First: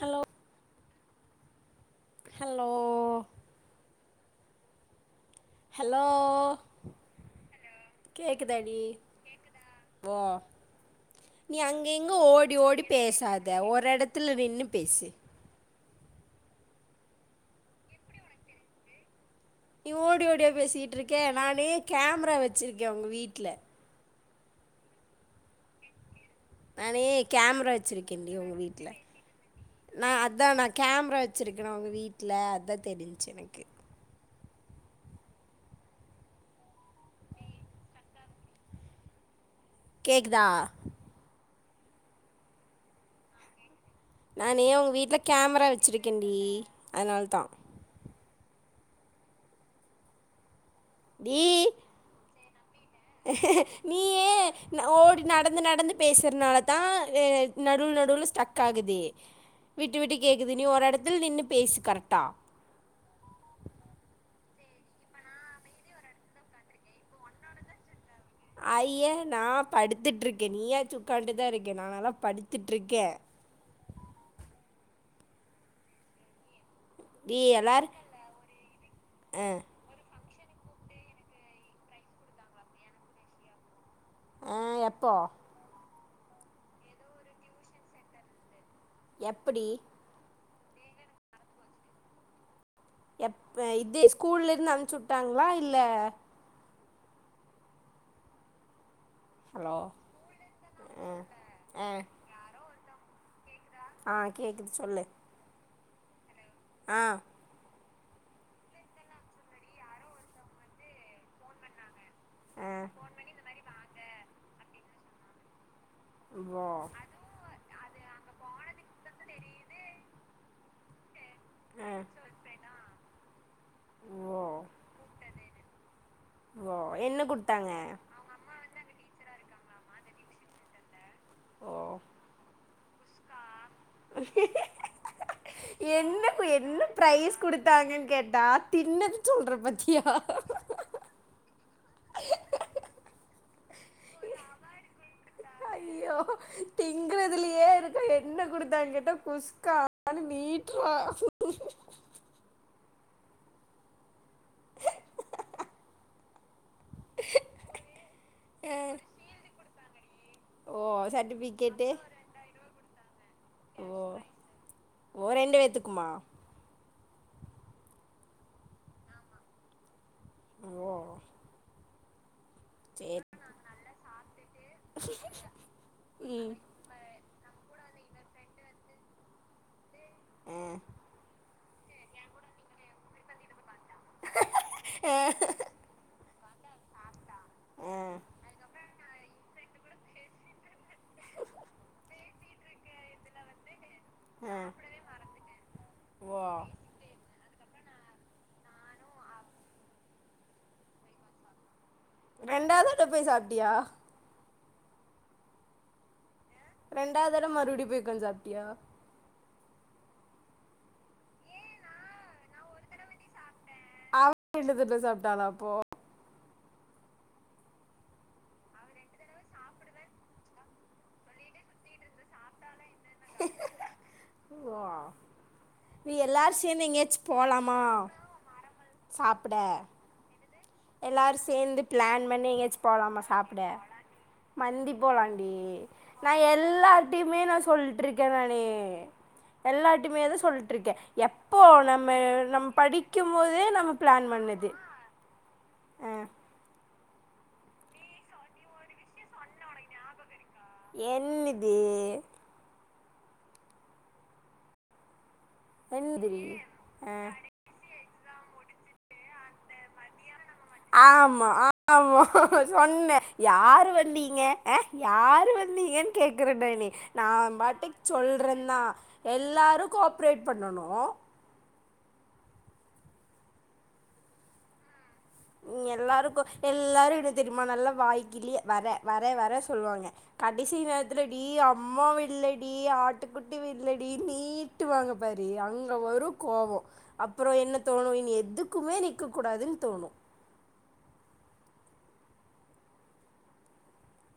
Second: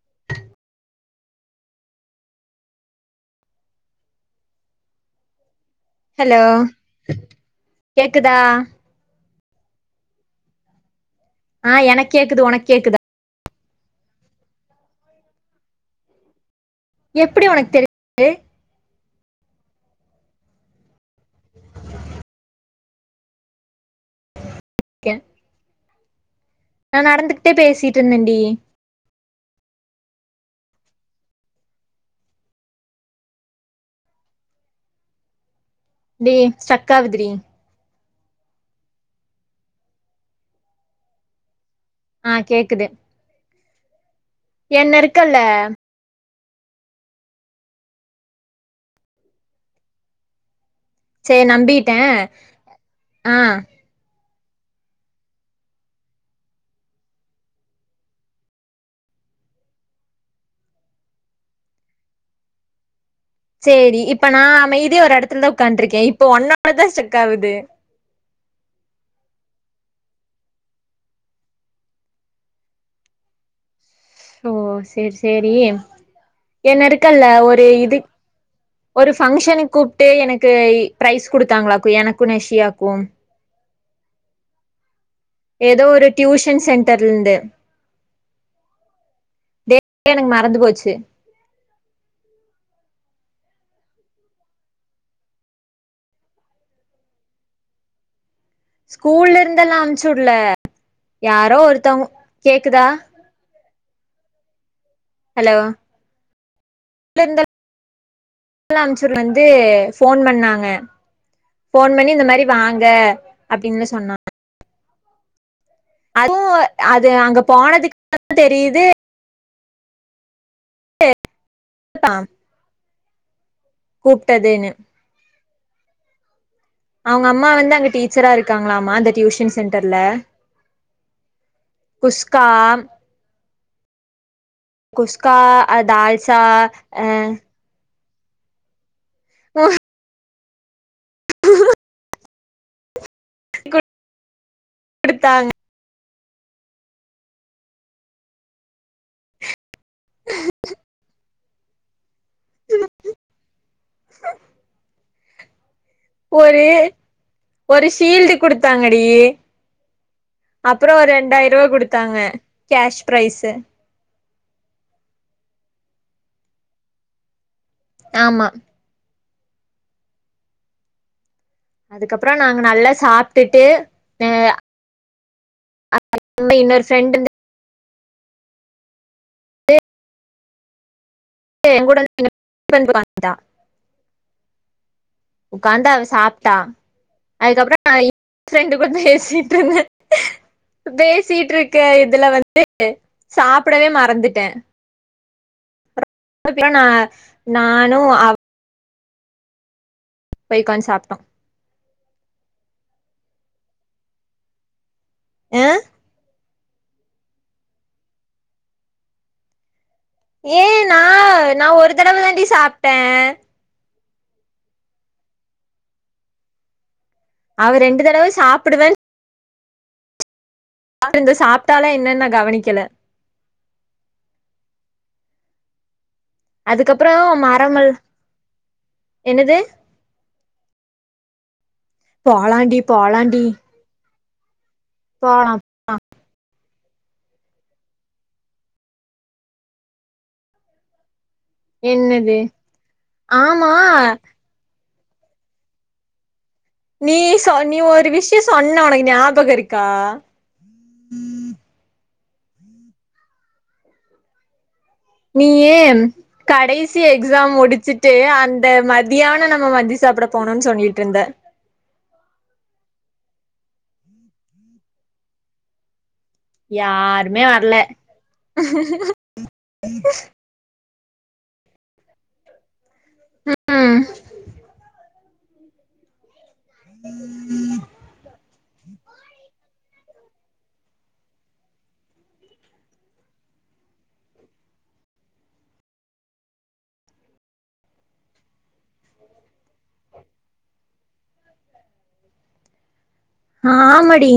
Hello hello hello கேக்குதா கேக்குது நீ ஆ அங்க எனக்கு இங்க கேக்குது ஓடி உனக்கு ஓடி கேக்குதா பேசாத த ஒரு எடத்துல நின்னு பேசு எப்டி உனக்கு தெரிஞ்சது நீ ஓடி ஓடியா பேசிட்டு இருக்கே நானே கேமரா வச்சிருக்கே உங் வீட்ல கே நானே கேமரா பேசிட்டு வச்சிருக்கேன்டி இருந்தேன்டி உங்க வீட்ல நா அதா நா கேம்ரா வெச்சிருக்கிற உங்க வீட்ல அதா தெரிஞ்சு எனக்கு டி ஸ்டிரக் ஆவுது டி கேக்குதா ஆஹ் கேக்குது நானு உங்க என்ன வீட்ல இருக்கல்ல கேமரா வெச்சிருக்கன் டி அதனால்தா சேரி டி நம்பிட்ட நீயே ஓடி நடந்து நடந்து பேசுறனாலதா நடுவுல நடுவுல ஸ்டிரக் ஆகுது விட்டு விட்டு கேக்குது நீ ஒரு எடத்துல நின்னு பேசு கரெக்டா சேரி இப்ப நா அமைதியா ஒரு எடத்துலதா உக்காண்டுருக்க இப்ப உன்னாலதா ஸ்ட்ரக் ஆகுது ஐய்ய நா படுத்துட்டு இருக்க நீயாச்சு உக்காண்டுதா இருக்க நா எல்லா படுத்துட்டு இருக்க ஓ சேரி சேரி என்ன இருக்கல்ல நீ ஒரு எல்லார் இது ஒரு ஆ ஃபங்க்ஷனுக்கு கூப்ட்டு எனக்கு க்கு பிரைஸ் குடுத்தாங்களாக்கு எனக்கு நிஷியாக்கு ஆ, எப்போ எதோ ஒரு டியூஷன் சென்டர்ல இருந்து எப்படி றந்து போச்சு எப்ப இதே ஸ்கூல்ல இந்து அனுப்புச்சு விட்டாங்களா இல்ல ஸ்கூல்ல இருந்தெல்லா ஹலோ அம்ச்சுவிடல யாரோ ஒருத்தவங் கேக்குதா ஆஹ் கேக்குது சொல்லு ஹலோ ஆஹ் லம்ச்சர் வந்து ஃபோன் பண்ணாங்க போன் பண்ணி இந்த மாரி ஆ வாங்க அப்டின்னு சொன்னா அதுவு வோ அது அங்க போனதுக்கு அப்புறோந்தா தெரிது ஆஹ் கூப்பிட்டதுனு வோ என்ன அவுங்க அம்மா வந்து அங்க கொடுத்தாங்க டீச்சரா இருக்காங்களாமா அந்த டியூஷன் சென்டர்ல ஓ குஷ்கா குஸ்கா அ என்ன தால்சா என்ன அ பிரைஸ் குடுத்தாங்கன் கேட்டா தின்னது சொல்ற பத்தியா எடுத்தாங் ஐயோ திங்குறதுலயே இருக்கே என்ன குடுத்தா எங்கிட்ட குஸ்கா [unintelligible] நீட்ரா ஹ் ம் ஒரு ஒரு ஷீல்டு அஹ், குடுத்தாங்கடி ஓ அப்புற ஒரு ரெண்டாயிரூவ சர்டிஃபிகேட்டு குடுத்தாங்க கேஷ் பிரைஸ்சு ஓ ஓ ரெண்டு வேத்துக்குமா ஆமா ஓ அதுக்கப்பு ற நாங்க நல்லா சரி சாப்டுட்டு எ ம் [inaudible] இன்னொரு ஃப்ரெண்டு [inaudible] எ என்கூட [inaudible] வந்தா ஆ உக்காந்து அவ சாப் டா அதுக்கப்புற ஆ [inaudible] ஃபிரண்டு கூட பேசிட்ருந்தே பேசிட்டு இருக்க இதுல வந்து சாப்பிடவே மாட் வந்துட்டே ஆ. ஓ [unintelligible] நானு அவ [inaudible] போய் உக்காந் சாப்டோ ரெண்டாது தடவ போய் சாப்டியா எ ரெண்டாது தடவ மறுடியு போய் உக்காந் சாப்டியா ஏ நா நா ஒரு தடவ தாண்டி சாப்டே [inaudible] தடவ சாப்டாலா அப்போ அவ ரெண்டு தடவ சாப்பிடுவேன் [inaudible] சாப்பிட்டால என்னன் நா கவனிக்கல ஹ ஹ ஓ [unintelligible] எல்லாரு சேந்து அதுக்கப்றோ எங்கயாச்சு போலாமா மறமல் சாப்பிட என்னது எல்லார் சேந்து பிளான் பண்ணி போலாண்டி எங்கயாச்சு போலாமா போலாண்டி சாப்பிட மந்தி போலாண்டி போலாம் நா எ ல்லார்டைமே நா சொல்ட்ருக்கே நானே எல்லார்ட்டைமே தா சொல்ட்ருக்கே எப்போ நம்ம என்னது நம்ம படிக்கு போதே ஆமா நம்ம பிளான் பண்ணது ஆ நீ சொ நீ ஒரு விஷ்ய சொன்ன உனக்கு ஞாபக இருக்கா என்னுது நீயி என்னதுடி கடைசி ஆ எக்ஸாம் முடிச்சுட் அந்த மதியான நம்ம மந்தி சாப்பிட ஆமா ஆமா சொன்னே யார் வந்தீங்க யார் வந்தீங்கன்னு கேக்குறேன் யாருமே நான் வரல பாட்டுக்கு சொல்றேந்தான் எல்லாரும் கோஆப்ரேட் பண்ணணும் ம் உம் எல்லாருக்கும் எல்லாரும் எப்டி தெரியுமா நல்லா வாய்கிலியே வரேன் வரேன் சொல்லியே சொல்லுவாங்க கடைசி நேரத்துலடி அம்மா வில்லடி ஆட்டுக்குட்டி வில்லடி நீட்டுவாங்க பாரு அங்க ஒரு கோபம் அப்புறம் என்ன தோணும் இனி எதுக்குமே நிக்க கூடாதுன்னு தோணும் ஆமாடி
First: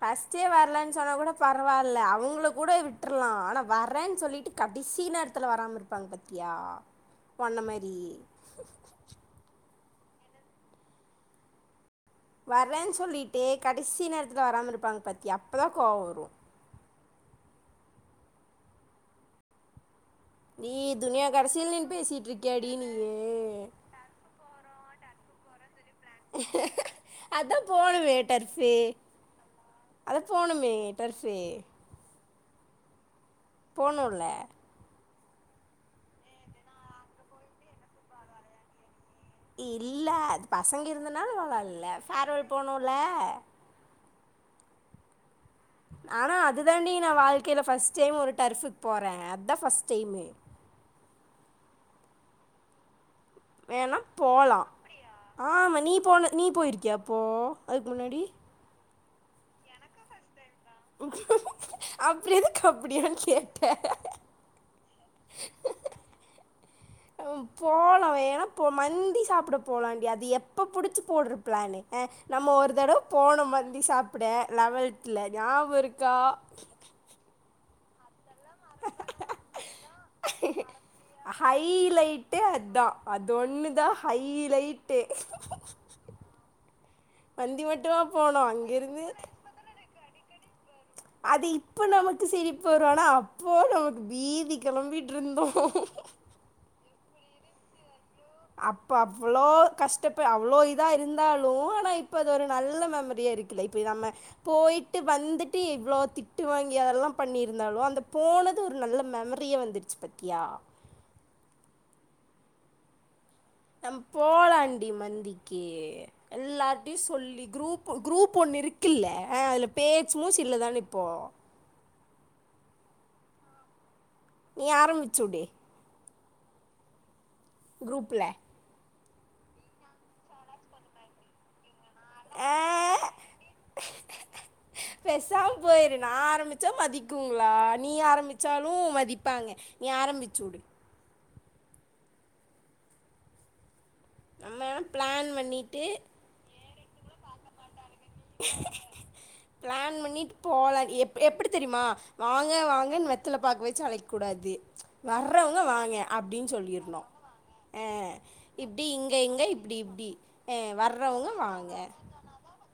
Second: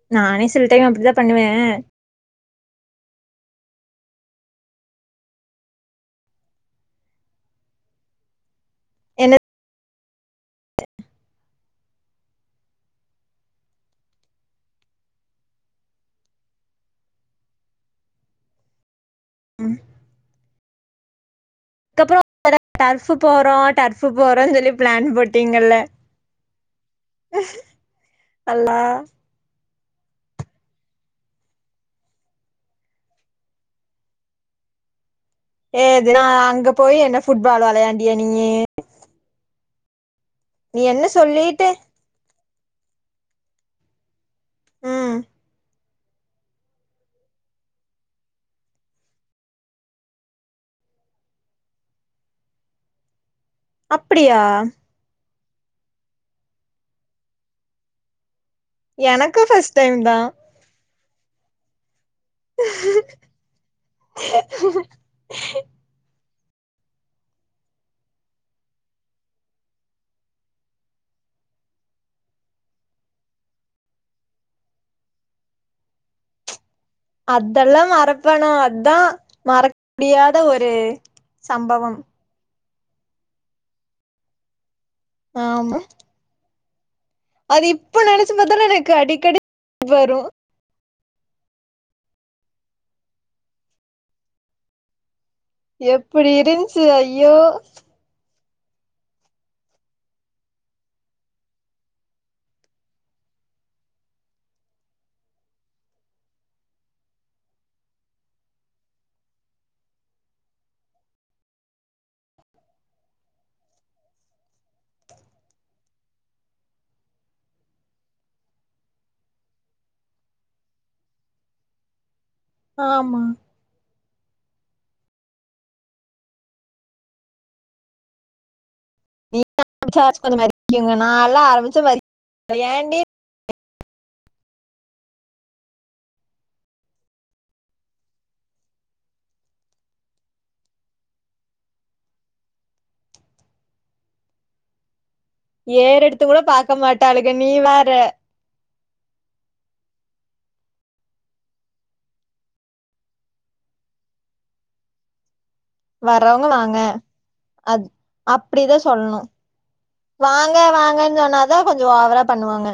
பஸ்டே நானே சில டைம் வரலன்னு சொன்னா அப்டித்தா கூட பண்ணுவே பரவாயில்ல அவங்களுக்கு கூட விட்டுரலாம் ஆனா வர்ரேன்னு சொல்லிட்டு கடைசி நேரத்துல வராம இருப்பாங்க பத்தியா ஒன்ன மாரி என்ன வர்றேன்னு சொல்லிட்டு கடைசி நேரத்துல வராம இருப்பாங்க பாத்திய அப்பதான் கோவம் வரும் உம் நீயே [unintelligible] அதுக்கப்புறம் டர்ஃபு போறோம் டர்ஃப் போறோன்னு சொல்லி பிளான் போட்டிங்கல்ல உ அதான் போனும்மே டர்ஃப் அல்லா அத போணுமே டர்ஃபி போனோல ஏது நான் அங்க போய் என்ன ஃபுட்பால் விளையாண்டிய நீயி இல்ல நீ பசங்க என்ன இருந்தது சொல்லிட்டு நால [unintelligible] போணுல ம்ம் ஆனா அது தாண்டி நான் வாழ்க்கையில பர்ஸ்ட் டைம் ஒரு டர்புக்கு போறேன் அதுதான் பஸ்ட் டைமு வேணாம் அப்டியா போலாம் ஆமா நீ போன நீ போயிருக்கிய அப்போ அதுக்கு முன்னாடி எனக்கும் ஃபர்ஸ்ட் டைம் தான் [unintelligible] அப்புறம் எதுக்கு அப்படியா கேட்ட போலம் ஏன்னா மந்தி சாப்பிட போலாம்ண்டி அது எப்ப புடிச்சு போடுற பிளானு நம்ம ஒரு தடவை போனோம் மந்தி சாப்பிட லெவெல்த் ல ஞாபகம் இருக்கா அதெல்லாம் மற ப்பனா அதா மற முடியாத ஒரு சம்பவம் தான் அது ஒன்னு தான் ஹைலைட் ஆ ஆமா. மந்தி அது இப்ப மட்டுமா நினைச்ச போனோம் பத்தான எனக்கு அங்கேருந்து அடிக்கடி வரும் அது இப்ப நமக்கு சிரிப்பு வரும் ஆனா அப்போ நமக்கு பீதி கிளம்பி எப்படி இருந்துச்சு ஐ ஐயோ அப்ப அவ்ளோ கஷ்டப்ப அவ்ளோ இதா இருந்தாலு ஆனா இப்ப அது ஒரு நல்ல மெமரியா இருக்குல்ல இப்போ நம்ம போயிட்டு வந்துட்டு இவ்வளவு திட்டு வாங்கி அதெல்லாம் பண்ணிருந்தாலு அந்த போனது ஒரு நல்ல மெமரியா வந்துருச்சு பத்தியா நம்ம போலாண்டி மந்திக்கு எல்லாரிட்டையு சொல்லி குரூப் குரூப் ஒண்ணு இருக்குல்ல ஆஹ் அதுல பேச்சு மூச்சு இல்லதான இப்போ ஆமா நீ ஆரம்பிச்சுடு குரூப்ல [inaudible] நாலா ஆரம்பிச்சா [inaudible] ஏன்டி பெசாம போயிரு நா ஆரம்பிச்சா மதிக்குங்ளா நீ ஆரம்பிச்சாலும் மதிப்பாங்க நீ ஆரம்பிச்சுடு நம்ம பிளான் பண்ணிட்டு ஏறெடுத்து கூட பாக்க மாட் டாளுக நீ வேற பிளான் பண்ணிட்டு போல எப்டி எப்பிடி தெரியுமா வாங்க வாங்கன்னு வெத்தல பாக்கு வச்சி அழைக்க கூடாது வர் றவங்க வாங்க வர்றவங்க அப்படின்னு வாங்க சொல்லிர்ணு அது ஆஹ் அப்டிதா இப்டி இங்க சொல்லணு இங்க இப்டி இப்டி வாங்க வாங்கன்னு வர்றவங்க சொன்னாதா வாங்க கொஞ்ச ஓவரா பண்ணுவாங்க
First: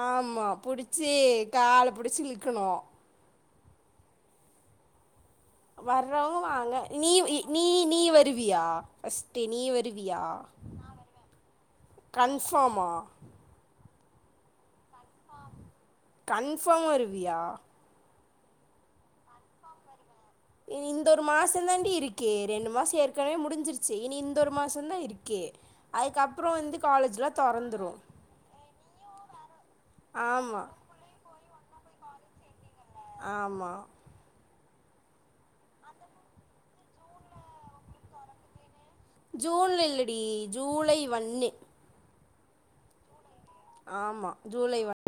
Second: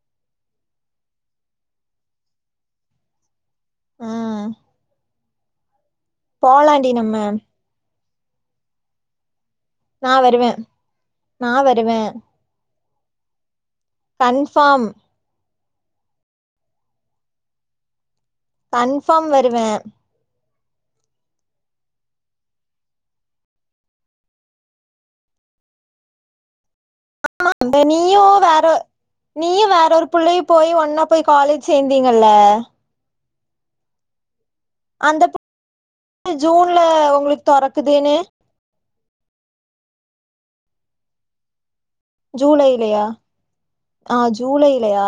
ஆமா புடிச்சு கால புடிச்சு இழுக்கணு ஆஹ் வர்றவ்ங்க வாங்க நீ நம்ம நீ நீ வ ருவியா ஃபர்ஸ்ட் ட்டு நீ நா வருவியா வருவே நா வருவே கன்ஃபார்மா கன்ஃபார்ம் கன்ஃபார்ம் வருவியா கன்ஃபார்ம் வருவே இந்தொரு மாசந்தான்டி இருக்கே ரெண்டு மாச ஏற்கனவே முடிஞ்சிருச்சு இனி இந்தொரு மாசந்தா இருக்கு அதுக்கப்புற வந்து காலேஜ்லா ஆமா தொறந்துரு நீயு வேற நீயு வேற ஒரு புள்ளையு ஆமா போய் ஒன்னா போய் காலேஜ் சேந்தீங்கல்ல ஆமா அந்தபுள்ள ஜூன்ல ஒங்களுக்கு தொறக்குதுன்னு ஜூன்ல இல்லடி ஜூலை ஒன்னு ஜூலைலையா ஆஹ் ஆமா ஜூலை ஒன் ஜூலைலையா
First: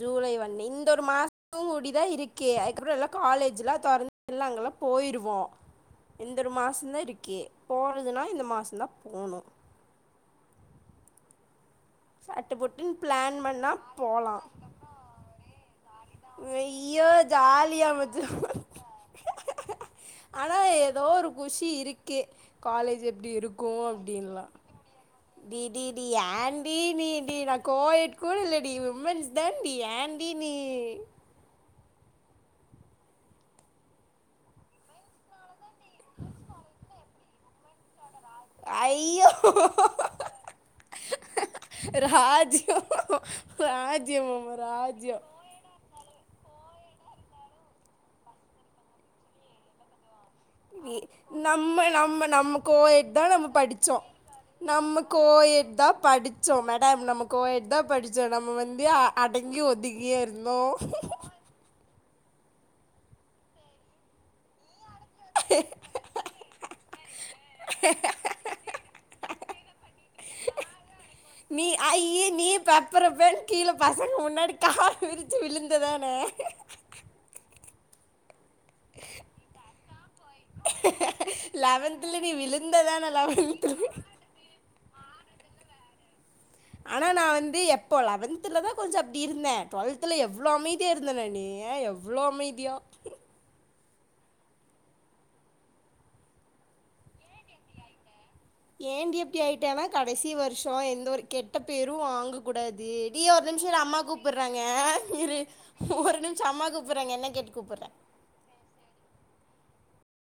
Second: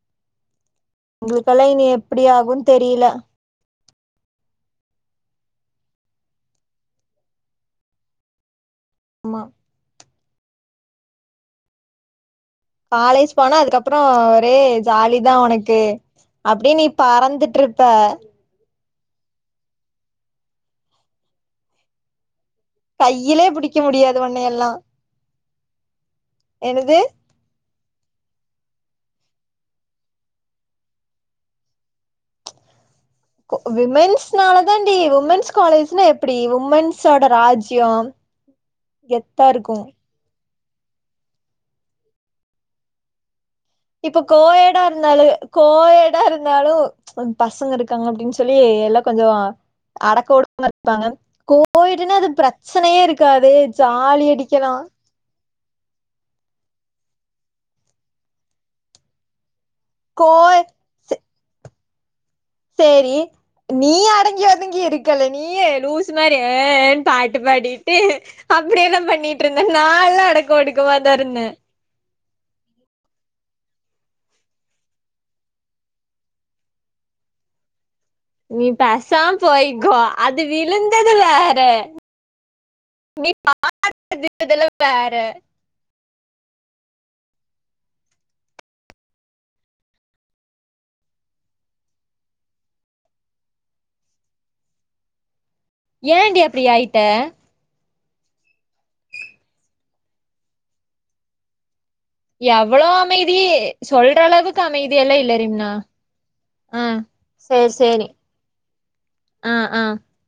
ஜூலை வண்ணு இங் ஒரு மாச உங்களுக்கெல்லா இனி கூடிதா எப்டி இருக்கு ஆகுன் அதுக்கப்புற தெரில எல்லா காலேஜ்ல தொறந்து நாங்கல்லா போயிருவோ இந்தொரு மாசந்தா இருக்கு போறதுன்னா இந்த மாசந்தா போணு ஆமா சட்டு போட்டுன்னு காலேஜ் பிளான் போனா பண்ணால் அதுக்கப்புற ஒரே ஜாலி தா ஒனக் கு வெய்யோ ஜாலியா மச்ச ஆனா ஏதோ ஒரு குஷி இருக்கு காலேஜ் எப்படி கையிலயே புடிக்க இருக்கும் முடியாது உன்னய அப்படின்லாம் எல்லா டி டி டி ஏண்டி நீ டி கோயட் கூட இல்லடி உமன்ஸ் தாண்டி ஏண்டி நீ ஒ உமன்ஸ்னாலதான்டி உமன்ஸ் காலேஜ்னா எப்டி உமன்ஸோட ராஜ்யொ ஐயோ ராஜ்யொ இப்ப கோயடா இருந்தாலு கோயடா இருந்தாலு பசங்க இருக்காங்க அப்டின் சொல்லி எல்லா கொஞ்சொ அடக் நம்ம நம்ம நம்ம பிரச்சனையே கோயேட்தா நம்ம இருக்காது படிச்சோ ஜாலி அடிக்கலா நம்ம கோயெ ட்தா படிச்சோ மேடம் நம்ம கோயட்தா படிச்சோ நம்ம வந்து அட ங்கி ஒதுங்கியா கோய இருந்தோ சே சேரி நீ அடங்கி வதங்கி இருக் கல நீ லூசு மாரி ஏ ஏன்ட்டு பாட்டு பாடிட்டு அப்டியெல்லா பண்ணிட்ருந்த நால்லா அடக்கொ ஒடுக்கமாதா இருந்தே நீ ஐயே நீ பெப்பறப்பேன் கீழ பசங்க முன்னாடி கால் விரிச்சு விழுந்ததான நீ பேசாம் போய் க்கோ அது விழுந்தது வேற லெவன்த்தில் நீ விழுந்ததானே நீ லெவன்த்தில் [inaudible] வேற ஆனா நா வந்து எப்போ லெவன்த்துலதா கொஞ்சொ அப்டி இருந்த டுவெல்த்துல எவ்ளோ அமைதியா இருந்தனடி எவ்ளோ அமைதியா ஏன்டி அப்டி ஆயிட்ட ஏண்டி அப்டி ஆயிட்டேனா கடசி வர்ஷொ எந்த ஒரு கெட்டப் பேரு வாங்கக் எவ்ளோ கூடாது டி அமைதி ஒரு நிம்ஷொ அம்மா சொல்ற கூப்புர்றாங்க அளவுக்கு அமைதியெல்லா இல்ல இரு ரிம்னா ஒரு நிமிஷொ அம்மா ஆ கூப்புர்றாங்க என்ன கேட்டு சேரி கூப்புர்ற சேரி ஆ ஆ